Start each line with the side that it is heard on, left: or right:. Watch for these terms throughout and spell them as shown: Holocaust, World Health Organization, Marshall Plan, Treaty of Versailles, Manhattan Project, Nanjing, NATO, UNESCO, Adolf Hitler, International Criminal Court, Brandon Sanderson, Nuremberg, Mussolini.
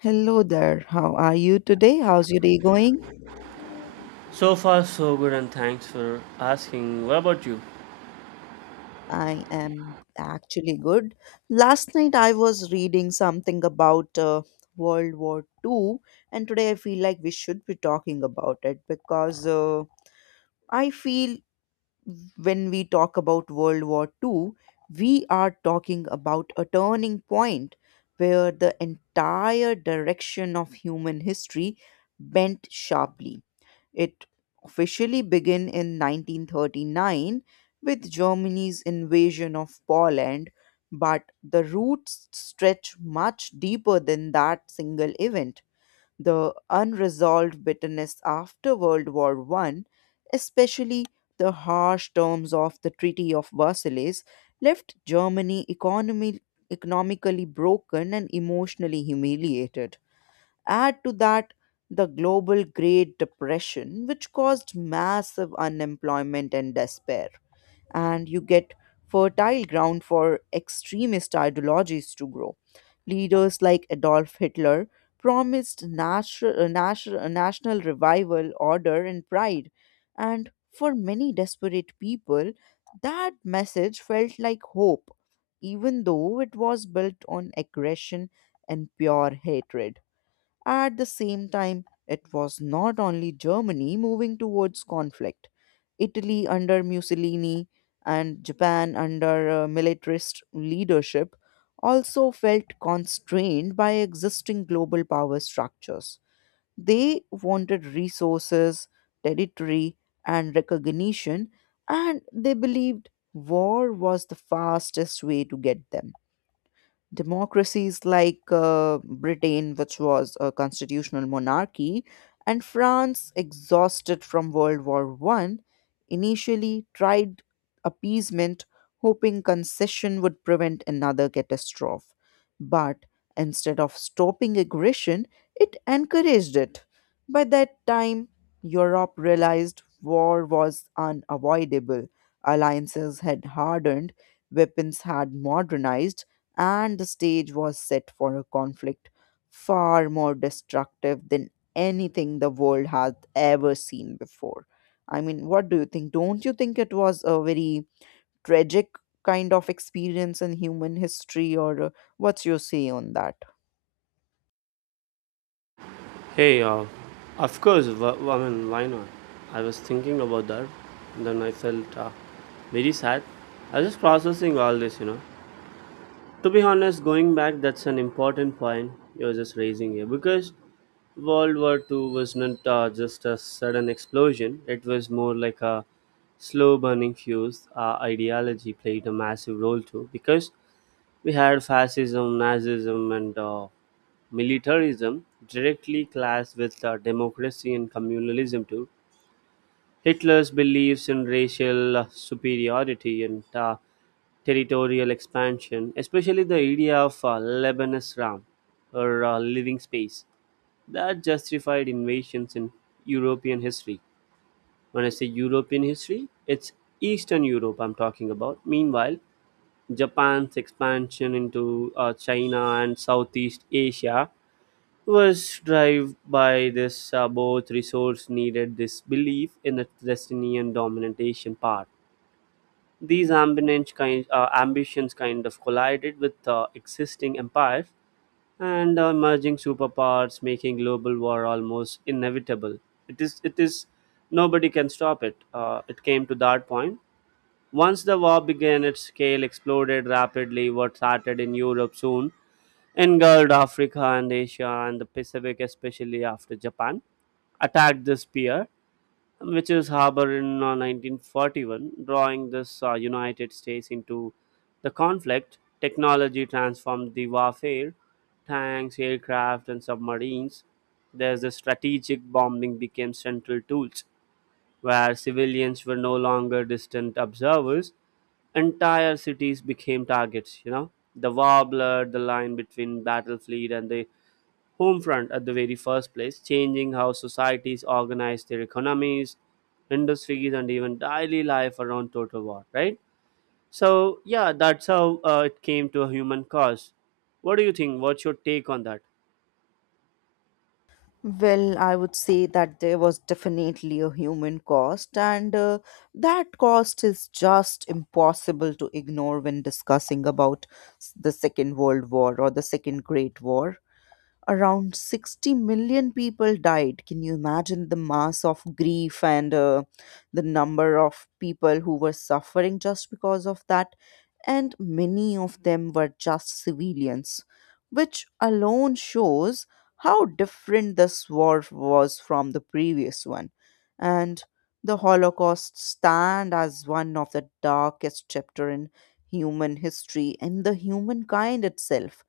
left: Hello there. How are you today? How's your day going?
right: So far, so good, and thanks for asking. What about you?
left: I am actually good. Last night I was reading something about World War Two, and today I feel like we should be talking about it because I feel when we talk about World War Two, we are talking about a turning point where the entire direction of human history bent sharply. It officially began in 1939 with Germany's invasion of Poland, but the roots stretch much deeper than that single event. The unresolved bitterness after World War One, especially the harsh terms of the Treaty of Versailles, left Germany economically broken and emotionally humiliated. Add to that the global Great Depression, which caused massive unemployment and despair, and you get fertile ground for extremist ideologies to grow. Leaders like Adolf Hitler promised national revival, order, and pride, and for many desperate people, that message felt like hope, even though it was built on aggression and pure hatred. At the same time, it was not only Germany moving towards conflict. Italy under Mussolini and Japan under militarist leadership also felt constrained by existing global power structures. They wanted resources, territory, and recognition, and they believed war was the fastest way to get them. Democracies like Britain, which was a constitutional monarchy, and France, exhausted from World War One, initially tried appeasement, hoping concession would prevent another catastrophe. But instead of stopping aggression, it encouraged it. By that time, Europe realized war was unavoidable. Alliances had hardened, weapons had modernized, and the stage was set for a conflict far more destructive than anything the world had ever seen before. I mean, what do you think? Don't you think it was a very tragic kind of experience in human history, or what's your say on that?
right: Hey, of course, I mean, why not? I was thinking about that, and then I felt very sad. I was just processing all this. To be honest, going back, that's an important point you were just raising here because World War II was not just a sudden explosion. It was more like a slow burning fuse. Ideology played a massive role too because we had fascism, Nazism, and militarism directly clashed with democracy and communalism too. Hitler's beliefs in racial superiority and territorial expansion, especially the idea of Lebanese Ram, or living space, that justified invasions in European history. When I say European history, it's Eastern Europe I'm talking about. Meanwhile, Japan's expansion into China and Southeast Asia was driven by this both resource needed this belief in a Palestinian dominant Asian part. These ambitions kind of collided with existing empires and emerging superpowers, making global war almost inevitable. It is nobody can stop it. It came to that point. Once the war began, its scale exploded rapidly. What started in Europe soon engulfed Africa and Asia and the Pacific, especially after Japan attacked this pier, which is harbored in 1941, drawing this United States into the conflict. Technology transformed the warfare: tanks, aircraft, and submarines. There's the strategic bombing became central tools, where civilians were no longer distant observers. Entire cities became targets. The war blurred the line between battlefield and the home front at the very first place, changing how societies organize their economies, industries, and even daily life around total war, right? So yeah, that's how it came to a human cause. What do you think? What's your take on that?
left: Well, I would say that there was definitely a human cost, and that cost is just impossible to ignore when discussing about the Second World War or the Second Great War. Around 60 million people died. Can you imagine the mass of grief and the number of people who were suffering just because of that? And many of them were just civilians, which alone shows how different this war was from the previous one. And the Holocaust stand as one of the darkest chapter in human history and the humankind itself.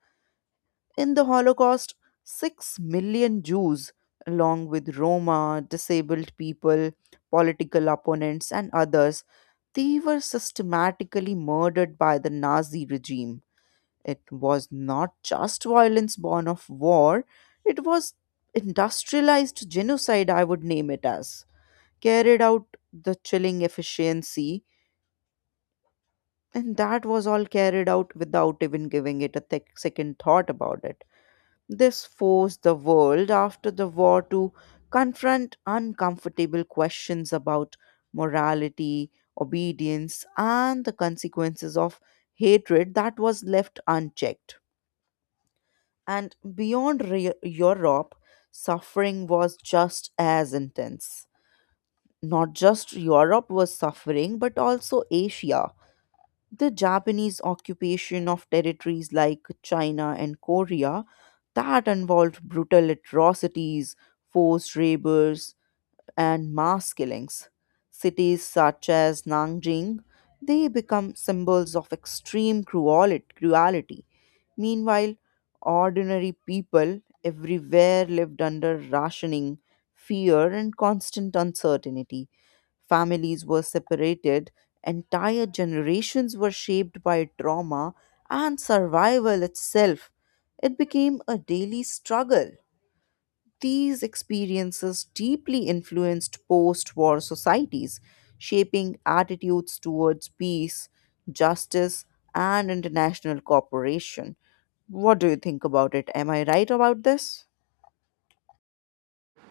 left: In the Holocaust, 6 million Jews, along with Roma, disabled people, political opponents, and others, they were systematically murdered by the Nazi regime. It was not just violence born of war, it was industrialized genocide, I would name it as. Carried out the chilling efficiency, and that was all carried out without even giving it a thick second thought about it. This forced the world after the war to confront uncomfortable questions about morality, obedience, and the consequences of hatred that was left unchecked. And beyond Europe, suffering was just as intense. Not just Europe was suffering, but also Asia. The Japanese occupation of territories like China and Korea that involved brutal atrocities, forced labors, and mass killings. Cities such as Nanjing, they become symbols of extreme cruelty. Meanwhile, ordinary people everywhere lived under rationing, fear, and constant uncertainty. Families were separated, entire generations were shaped by trauma, and survival itself. It became a daily struggle. These experiences deeply influenced post war societies, shaping attitudes towards peace, justice, and international cooperation. What do you think about it? Am I right about this?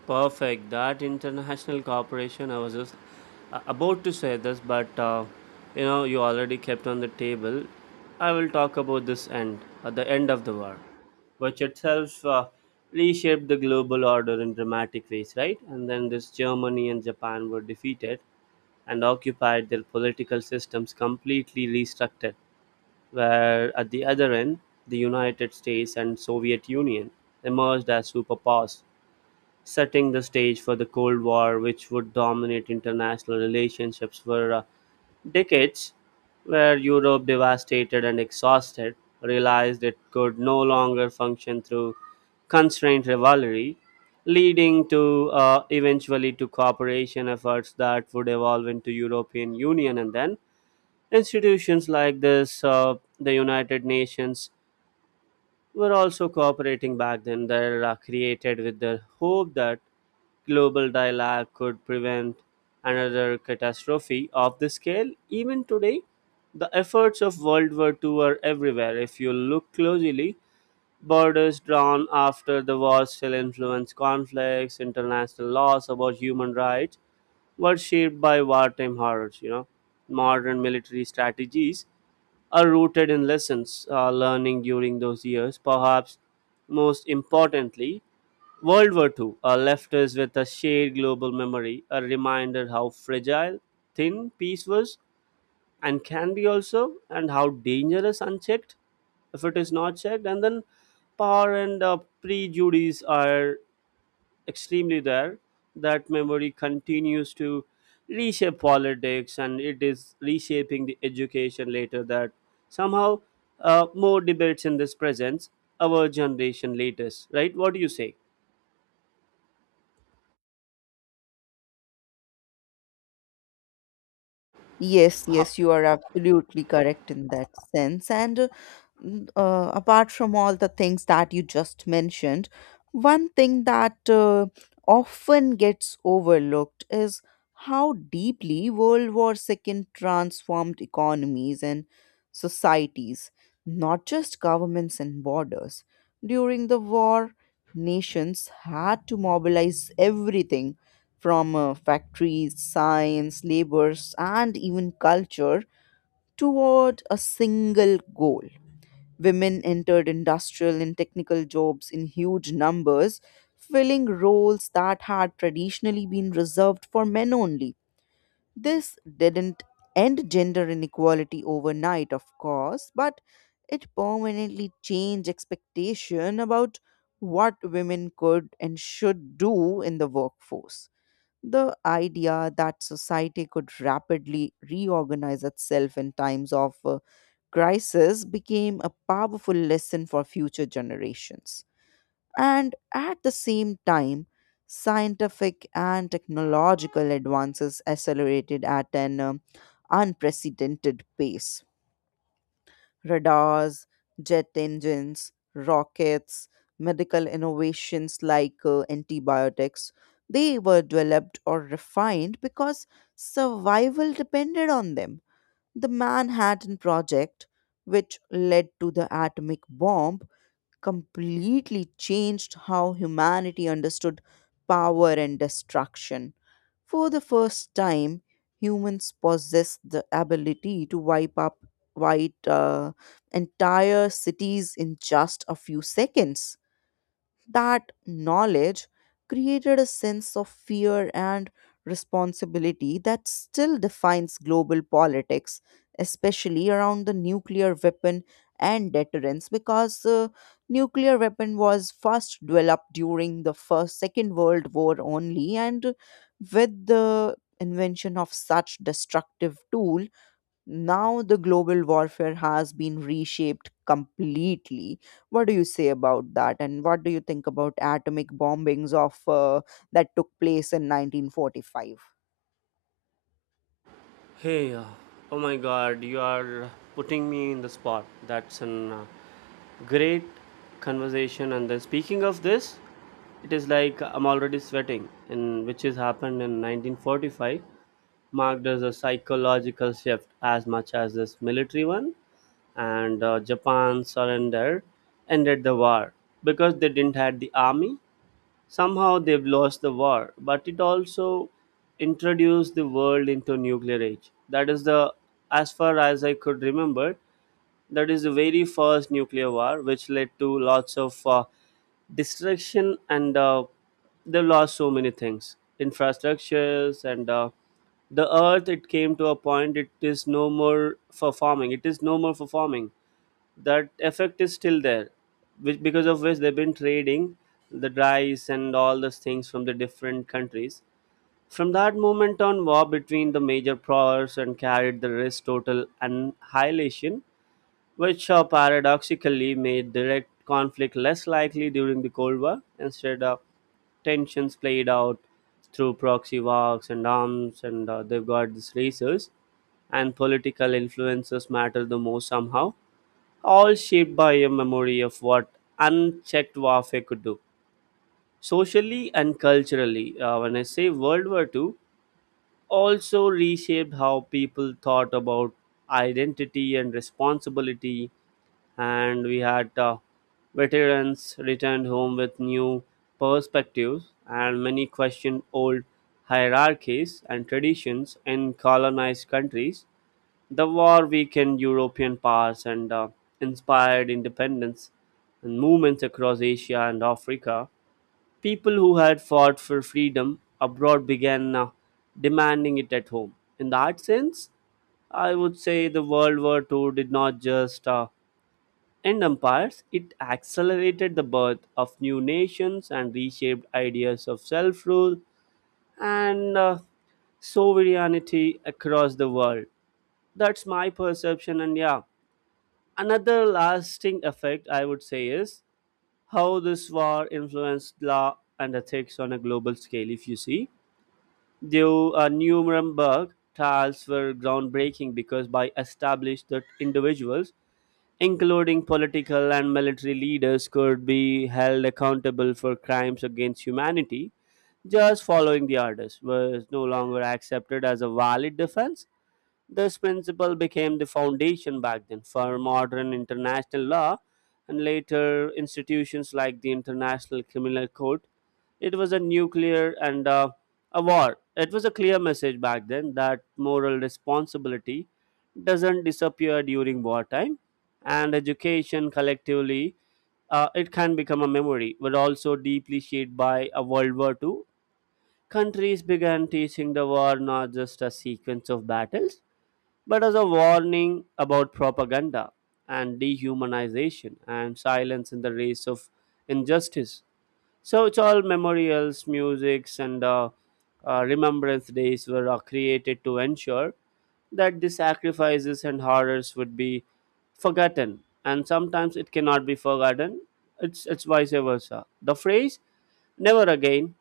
right: Perfect. That international cooperation, I was just about to say this, but you already kept on the table. I will talk about this end, at the end of the war, which itself reshaped the global order in dramatic ways, right? And then this Germany and Japan were defeated and occupied, their political systems completely restructured, where at the other end, the United States and Soviet Union emerged as superpowers, setting the stage for the Cold War, which would dominate international relationships for decades, where Europe, devastated and exhausted, realized it could no longer function through constrained rivalry, leading to eventually to cooperation efforts that would evolve into European Union, and then institutions like this, the United Nations, were also cooperating back then, that are created with the hope that global dialogue could prevent another catastrophe of the scale. Even today, the efforts of World War II are everywhere. If you look closely, borders drawn after the war still influence conflicts, international laws about human rights were shaped by wartime horrors. Modern military strategies are rooted in lessons learning during those years. Perhaps most importantly, World War II left us with a shared global memory, a reminder how fragile, thin peace was and can be also, and how dangerous unchecked if it is not checked. And then power and prejudice are extremely rare, that memory continues to reshape politics, and it is reshaping the education later, that somehow more debates in this presence, our generation latest, right? What do you say?
left: Yes,
right: Ha-
left: yes, you are absolutely correct in that sense. And apart from all the things that you just mentioned, one thing that often gets overlooked is how deeply World War II transformed economies and societies, not just governments and borders. During the war, nations had to mobilize everything from factories, science, labors, and even culture toward a single goal. Women entered industrial and technical jobs in huge numbers, filling roles that had traditionally been reserved for men only. This didn't end gender inequality overnight, of course, but it permanently changed expectation about what women could and should do in the workforce. The idea that society could rapidly reorganize itself in times of crisis became a powerful lesson for future generations. And at the same time, scientific and technological advances accelerated at an unprecedented pace. Radars, jet engines, rockets, medical innovations like antibiotics, they were developed or refined because survival depended on them. The Manhattan Project, which led to the atomic bomb, completely changed how humanity understood power and destruction. For the first time, humans possessed the ability to wipe up white entire cities in just a few seconds. That knowledge created a sense of fear and responsibility that still defines global politics, especially around the nuclear weapon and deterrence, because the nuclear weapon was first developed during the first Second World War only, and with the invention of such destructive tool now the global warfare has been reshaped completely. What do you say about that? And what do you think about atomic bombings of that took place in 1945?
right: hey, oh my god, you are putting me in the spot. That's an great conversation. And then speaking of this, it is like I'm already sweating, and which has happened in 1945 marked as a psychological shift as much as this military one. And Japan surrendered, ended the war because they didn't had the army. Somehow they've lost the war, but it also introduced the world into nuclear age. That is the As far as I could remember, that is the very first nuclear war which led to lots of destruction, and they lost so many things, infrastructures, and the earth, it came to a point, it is no more for farming, it is no more for farming. That effect is still there, which because of which they've been trading the rice and all those things from the different countries. From that moment on, war between the major powers and carried the risk total annihilation, which paradoxically made direct conflict less likely during the Cold War. Instead, tensions played out through proxy wars and arms, and they've got these races, and political influences matter the most somehow, all shaped by a memory of what unchecked warfare could do. Socially and culturally, when I say World War II, also reshaped how people thought about identity and responsibility, and we had veterans returned home with new perspectives, and many questioned old hierarchies and traditions in colonized countries. The war weakened European powers, and inspired independence and movements across Asia and Africa. People who had fought for freedom abroad began demanding it at home. In that sense, I would say the World War II did not just and empires, it accelerated the birth of new nations and reshaped ideas of self rule and sovereignty across the world. That's my perception. And yeah, another lasting effect I would say is how this war influenced law and ethics on a global scale. If you see, the Nuremberg trials were groundbreaking because by established that individuals, including political and military leaders, could be held accountable for crimes against humanity. Just following the orders was no longer accepted as a valid defense. This principle became the foundation back then for modern international law and later institutions like the International Criminal Court. It was a nuclear and a war. It was a clear message back then that moral responsibility doesn't disappear during wartime. And education collectively, it can become a memory, but also deeply shaped by a World War II. Countries began teaching the war not just a sequence of battles, but as a warning about propaganda and dehumanization and silence in the race of injustice. So it's all memorials, musics, and remembrance days were created to ensure that the sacrifices and horrors would be forgotten. And sometimes it cannot be forgotten. It's vice versa. The phrase "never again"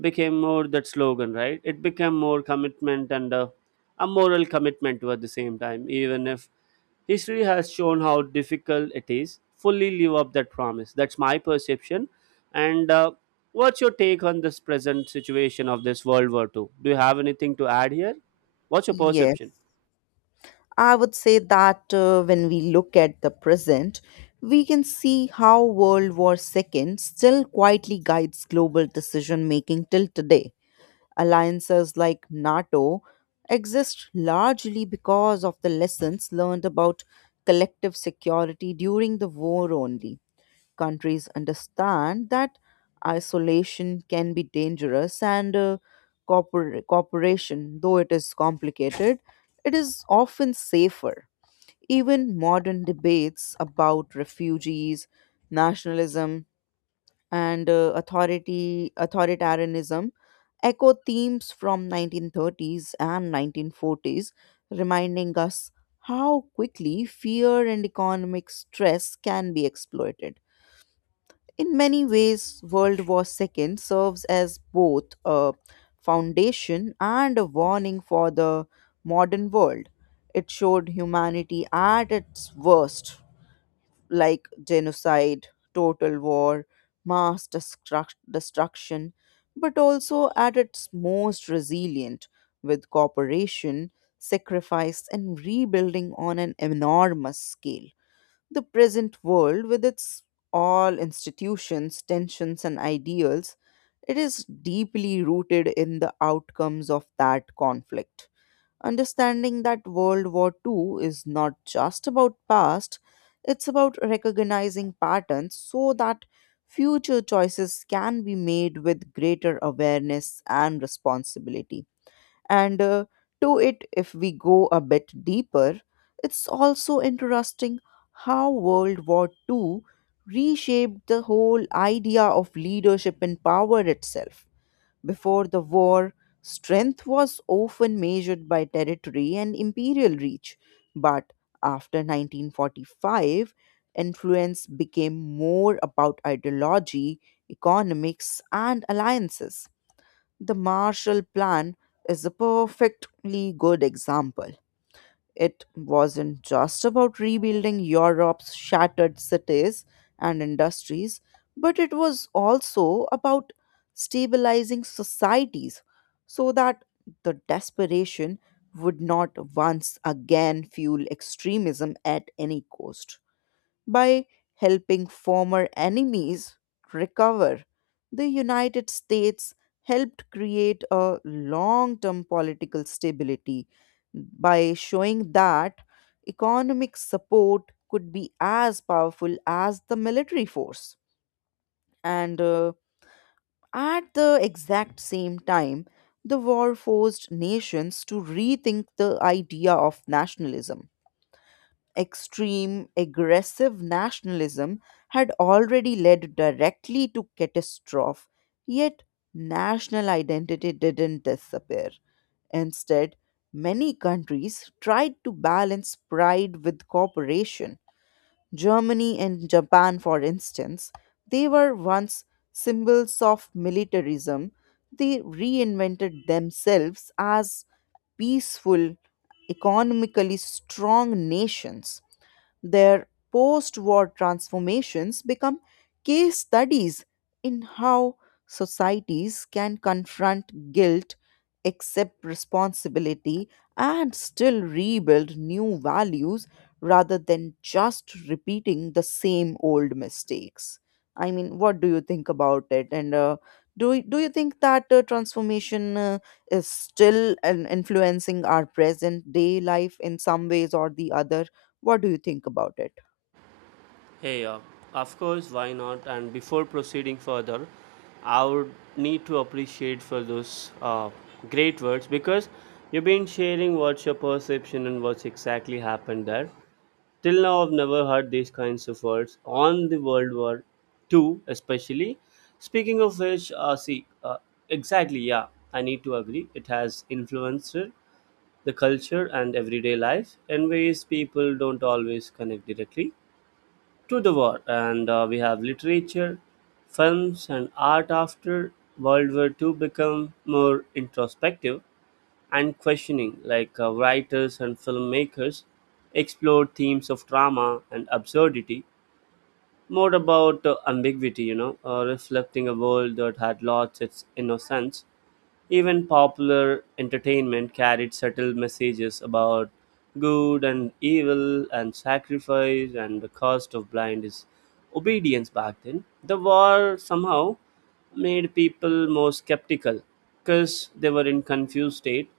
right: became more that slogan, right? It became more commitment, and a moral commitment too at the same time, even if history has shown how difficult it is fully live up that promise. That's my perception. And what's your take on this present situation of this World War II? Do you have anything to add here? What's your perception?
left: Yes, I would say that when we look at the present, we can see how World War II still quietly guides global decision making till today. Alliances like NATO exist largely because of the lessons learned about collective security during the war only. Countries understand that isolation can be dangerous and cooperation, though it is complicated, it is often safer. Even modern debates about refugees, nationalism, and authority authoritarianism echo themes from 1930s and 1940s, reminding us how quickly fear and economic stress can be exploited. In many ways, World War II serves as both a foundation and a warning for the modern world. It showed humanity at its worst, like genocide, total war, mass destruction, but also at its most resilient, with cooperation, sacrifice, and rebuilding on an enormous scale. The present world, with its all institutions, tensions, and ideals, it is deeply rooted in the outcomes of that conflict. Understanding that World War II is not just about past, it's about recognizing patterns so that future choices can be made with greater awareness and responsibility. And to it, if we go a bit deeper, it's also interesting how World War II reshaped the whole idea of leadership and power itself. Before the war, strength was often measured by territory and imperial reach, but after 1945, influence became more about ideology, economics, and alliances. The Marshall Plan is a perfectly good example. It wasn't just about rebuilding Europe's shattered cities and industries, but it was also about stabilizing societies so that the desperation would not once again fuel extremism at any cost. By helping former enemies recover, the United States helped create a long term political stability by showing that economic support could be as powerful as the military force. And at the exact same time, the war forced nations to rethink the idea of nationalism. Extreme, aggressive nationalism had already led directly to catastrophe, yet national identity didn't disappear. Instead, many countries tried to balance pride with cooperation. Germany and Japan, for instance, they were once symbols of militarism. They reinvented themselves as peaceful, economically strong nations. Their post war transformations become case studies in how societies can confront guilt, accept responsibility, and still rebuild new values rather than just repeating the same old mistakes. I mean, what do you think about it? And do you think that transformation is still an influencing our present day life in some ways or the other? What do you think about it?
right: Hey, of course, why not? And before proceeding further, I would need to appreciate for those great words because you've been sharing what's your perception and what's exactly happened there. Till now, I've never heard these kinds of words on the World War II, especially. Speaking of which, see, exactly, yeah, I need to agree. It has influenced the culture and everyday life in ways people don't always connect directly to the war. And we have literature, films, and art after World War II become more introspective and questioning, like writers and filmmakers explored themes of drama and absurdity, more about ambiguity, reflecting a world that had lost its innocence. Even popular entertainment carried subtle messages about good and evil and sacrifice and the cost of blind is obedience back then. The war somehow made people more skeptical because they were in confused state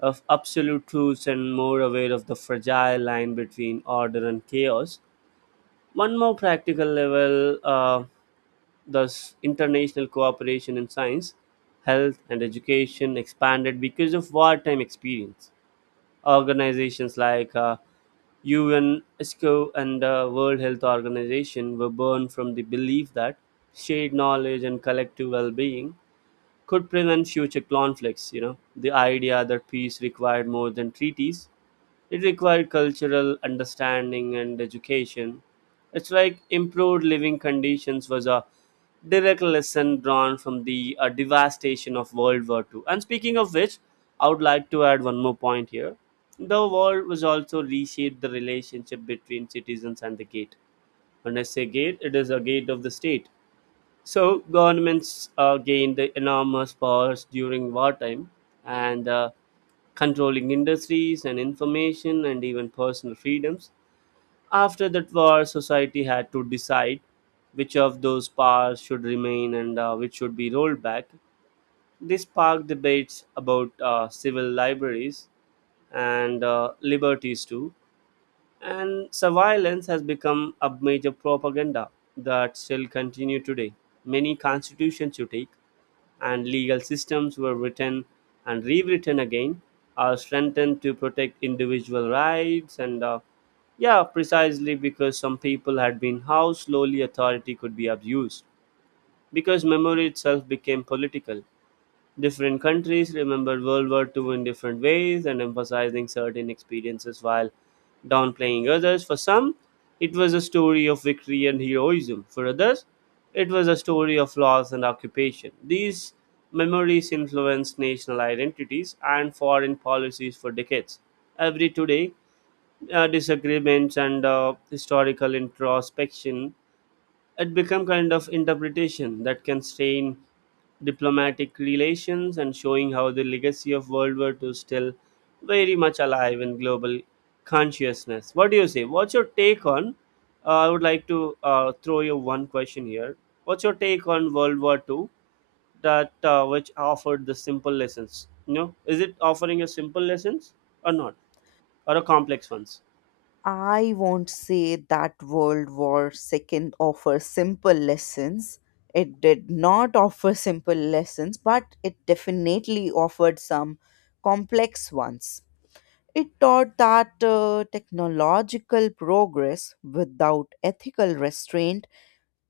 right: of absolute truths and more aware of the fragile line between order and chaos. One more practical level, thus, international cooperation in science, health, and education expanded because of wartime experience. Organizations like UN, ESCO, and World Health Organization were born from the belief that shared knowledge and collective well being could prevent future conflicts. The idea that peace required more than treaties, it required cultural understanding and education. It's like improved living conditions was a direct lesson drawn from the devastation of World War II. And speaking of which, I would like to add one more point here. The war was also reshaped the relationship between citizens and the gate. When I say gate, it is a gate of the state. So governments gained the enormous powers during wartime, and controlling industries and information and even personal freedoms. After that war, society had to decide which of those powers should remain, and which should be rolled back. This sparked debates about civil liberties and liberties too. And surveillance has become a major propaganda that still continue today. Many constitutions you take and legal systems were written and rewritten again or strengthened to protect individual rights, and yeah, precisely because some people had been how slowly authority could be abused, because memory itself became political. Different countries remembered World War II in different ways, and emphasizing certain experiences while downplaying others. For some, it was a story of victory and heroism. For others, it was a story of loss and occupation. These memories influenced national identities and foreign policies for decades. Every today, disagreements and historical introspection, it become kind of interpretation that can strain diplomatic relations, and showing how the legacy of World War II is still very much alive in global consciousness. What do you say what's your take on I would like to throw you one question here. What's your take on World War II, that which offered the simple lessons, you know? Is it offering a simple lessons or not, or a complex ones?
left: I won't say that World War II offers simple lessons. It did not offer simple lessons, but it definitely offered some complex ones. It taught that technological progress without ethical restraint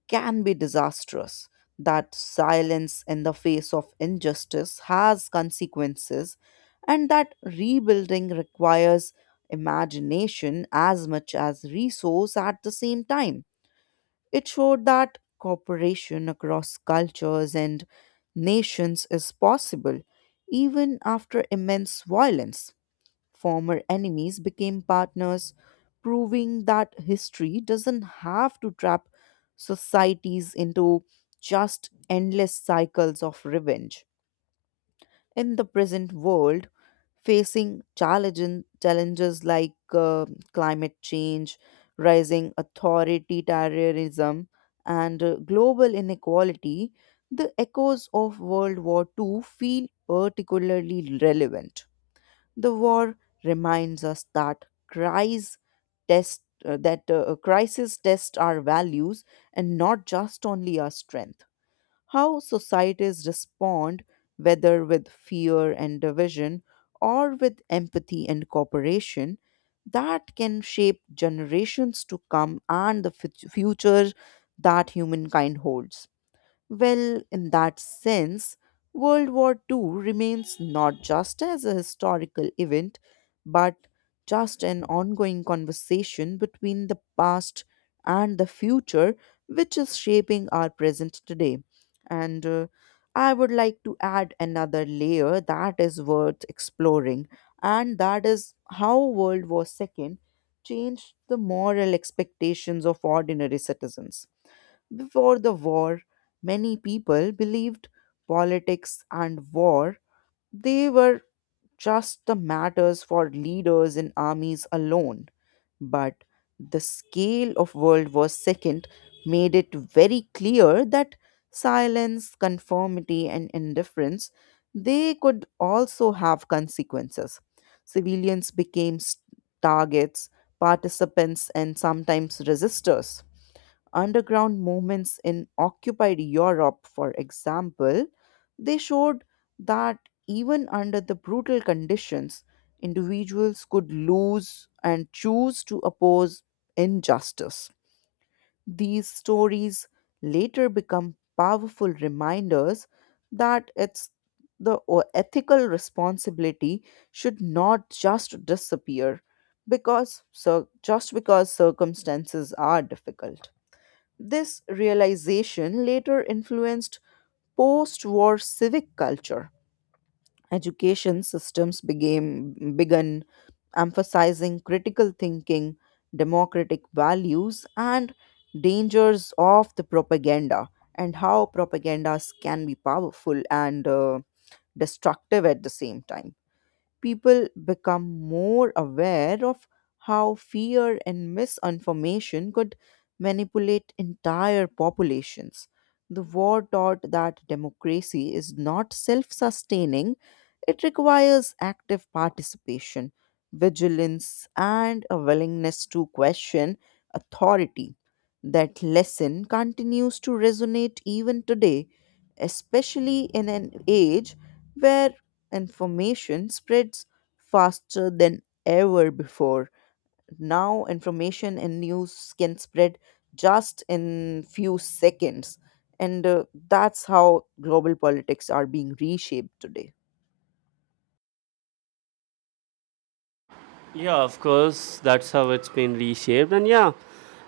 left: can be disastrous, that silence in the face of injustice has consequences, and that rebuilding requires imagination as much as resource at the same time. It showed that cooperation across cultures and nations is possible even after immense violence. Former enemies became partners, proving that history doesn't have to trap societies into just endless cycles of revenge. In the present world, facing challenges like climate change, rising authoritarianism, and global inequality, the echoes of World War Two feel particularly relevant. The war reminds us that cries test that crises test our values and not just only our strength. How societies respond, whether with fear and division or with empathy and cooperation, that can shape generations to come and the future that humankind holds. Well, in that sense, World War II remains not just as a historical event, but just an ongoing conversation between the past and the future, which is shaping our present today. And I would like to add another layer that is worth exploring, and that is how World War II changed the moral expectations of ordinary citizens. Before the war, many people believed politics and war they were just the matters for leaders in armies alone. But the scale of World War Second made it very clear that silence, conformity, and indifference they could also have consequences. Civilians became targets, participants, and sometimes resistors. Underground movements in occupied Europe, for example, they showed that even under the brutal conditions, individuals could lose and choose to oppose injustice. These stories later become powerful reminders that it's the ethical responsibility should not just disappear because so just because circumstances are difficult. This realization later influenced post war civic culture. Education systems became, began emphasizing critical thinking, democratic values, and dangers of the propaganda, and how propagandas can be powerful and destructive at the same time. People become more aware of how fear and misinformation could manipulate entire populations. The war taught that democracy is not self sustaining, it requires active participation, vigilance, and a willingness to question authority. That lesson continues to resonate even today, especially in an age where information spreads faster than ever before. Now information and news can spread just in few seconds and that's how global politics are being reshaped today.
right: Yeah, of course, that's how it's been reshaped. And yeah,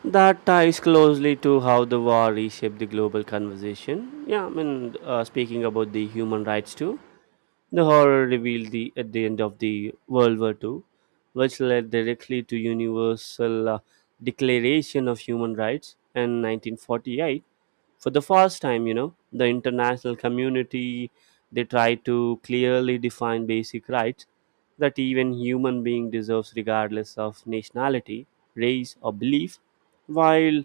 right: that ties closely to how the war reshaped the global conversation. Yeah, I mean, speaking about the human rights too, the horror revealed the, at the end of the World War II, which led directly to universal declaration of human rights in 1948 for the first time. The international community, they try to clearly define basic rights that even human being deserves regardless of nationality, race, or belief. While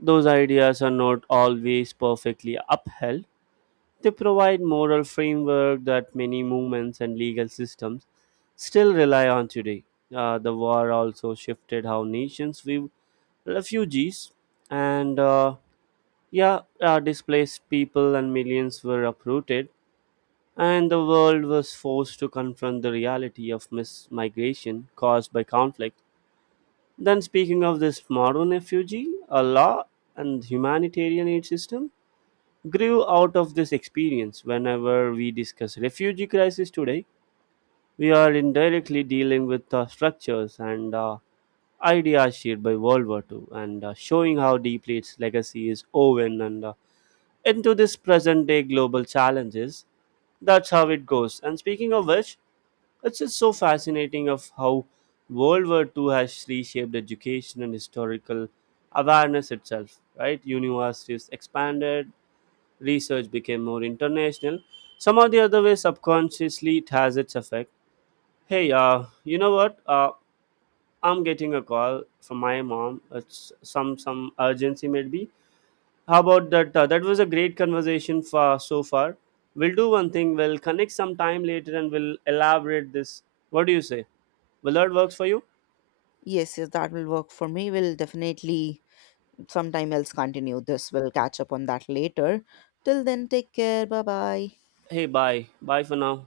right: those ideas are not always perfectly upheld, they provide moral framework that many movements and legal systems still rely on today. The war also shifted how nations view refugees, and yeah, displaced people, and millions were uprooted, and the world was forced to confront the reality of migration caused by conflict. Then, speaking of this modern refugee, a law and humanitarian aid system grew out of this experience. Whenever we discuss refugee crisis today, we are indirectly dealing with the structures and ideas shared by World War II, and showing how deeply its legacy is woven and into this present day global challenges. That's how it goes. And speaking of which, it's just so fascinating of how World War II has reshaped education and historical awareness itself, right? Universities expanded, research became more international. Some of the other way subconsciously it has its effect. Hey, you know what? I'm getting a call from my mom. It's some urgency maybe. How about that? That was a great conversation for, so far. We'll do one thing. We'll connect some time later and we'll elaborate this. What do you say? Will that works for you?
left: Yes, yes, that will work for me. We'll definitely sometime else continue. This will catch up on that later. Till then, take care. Bye bye.
right: Hey, bye. Bye for now.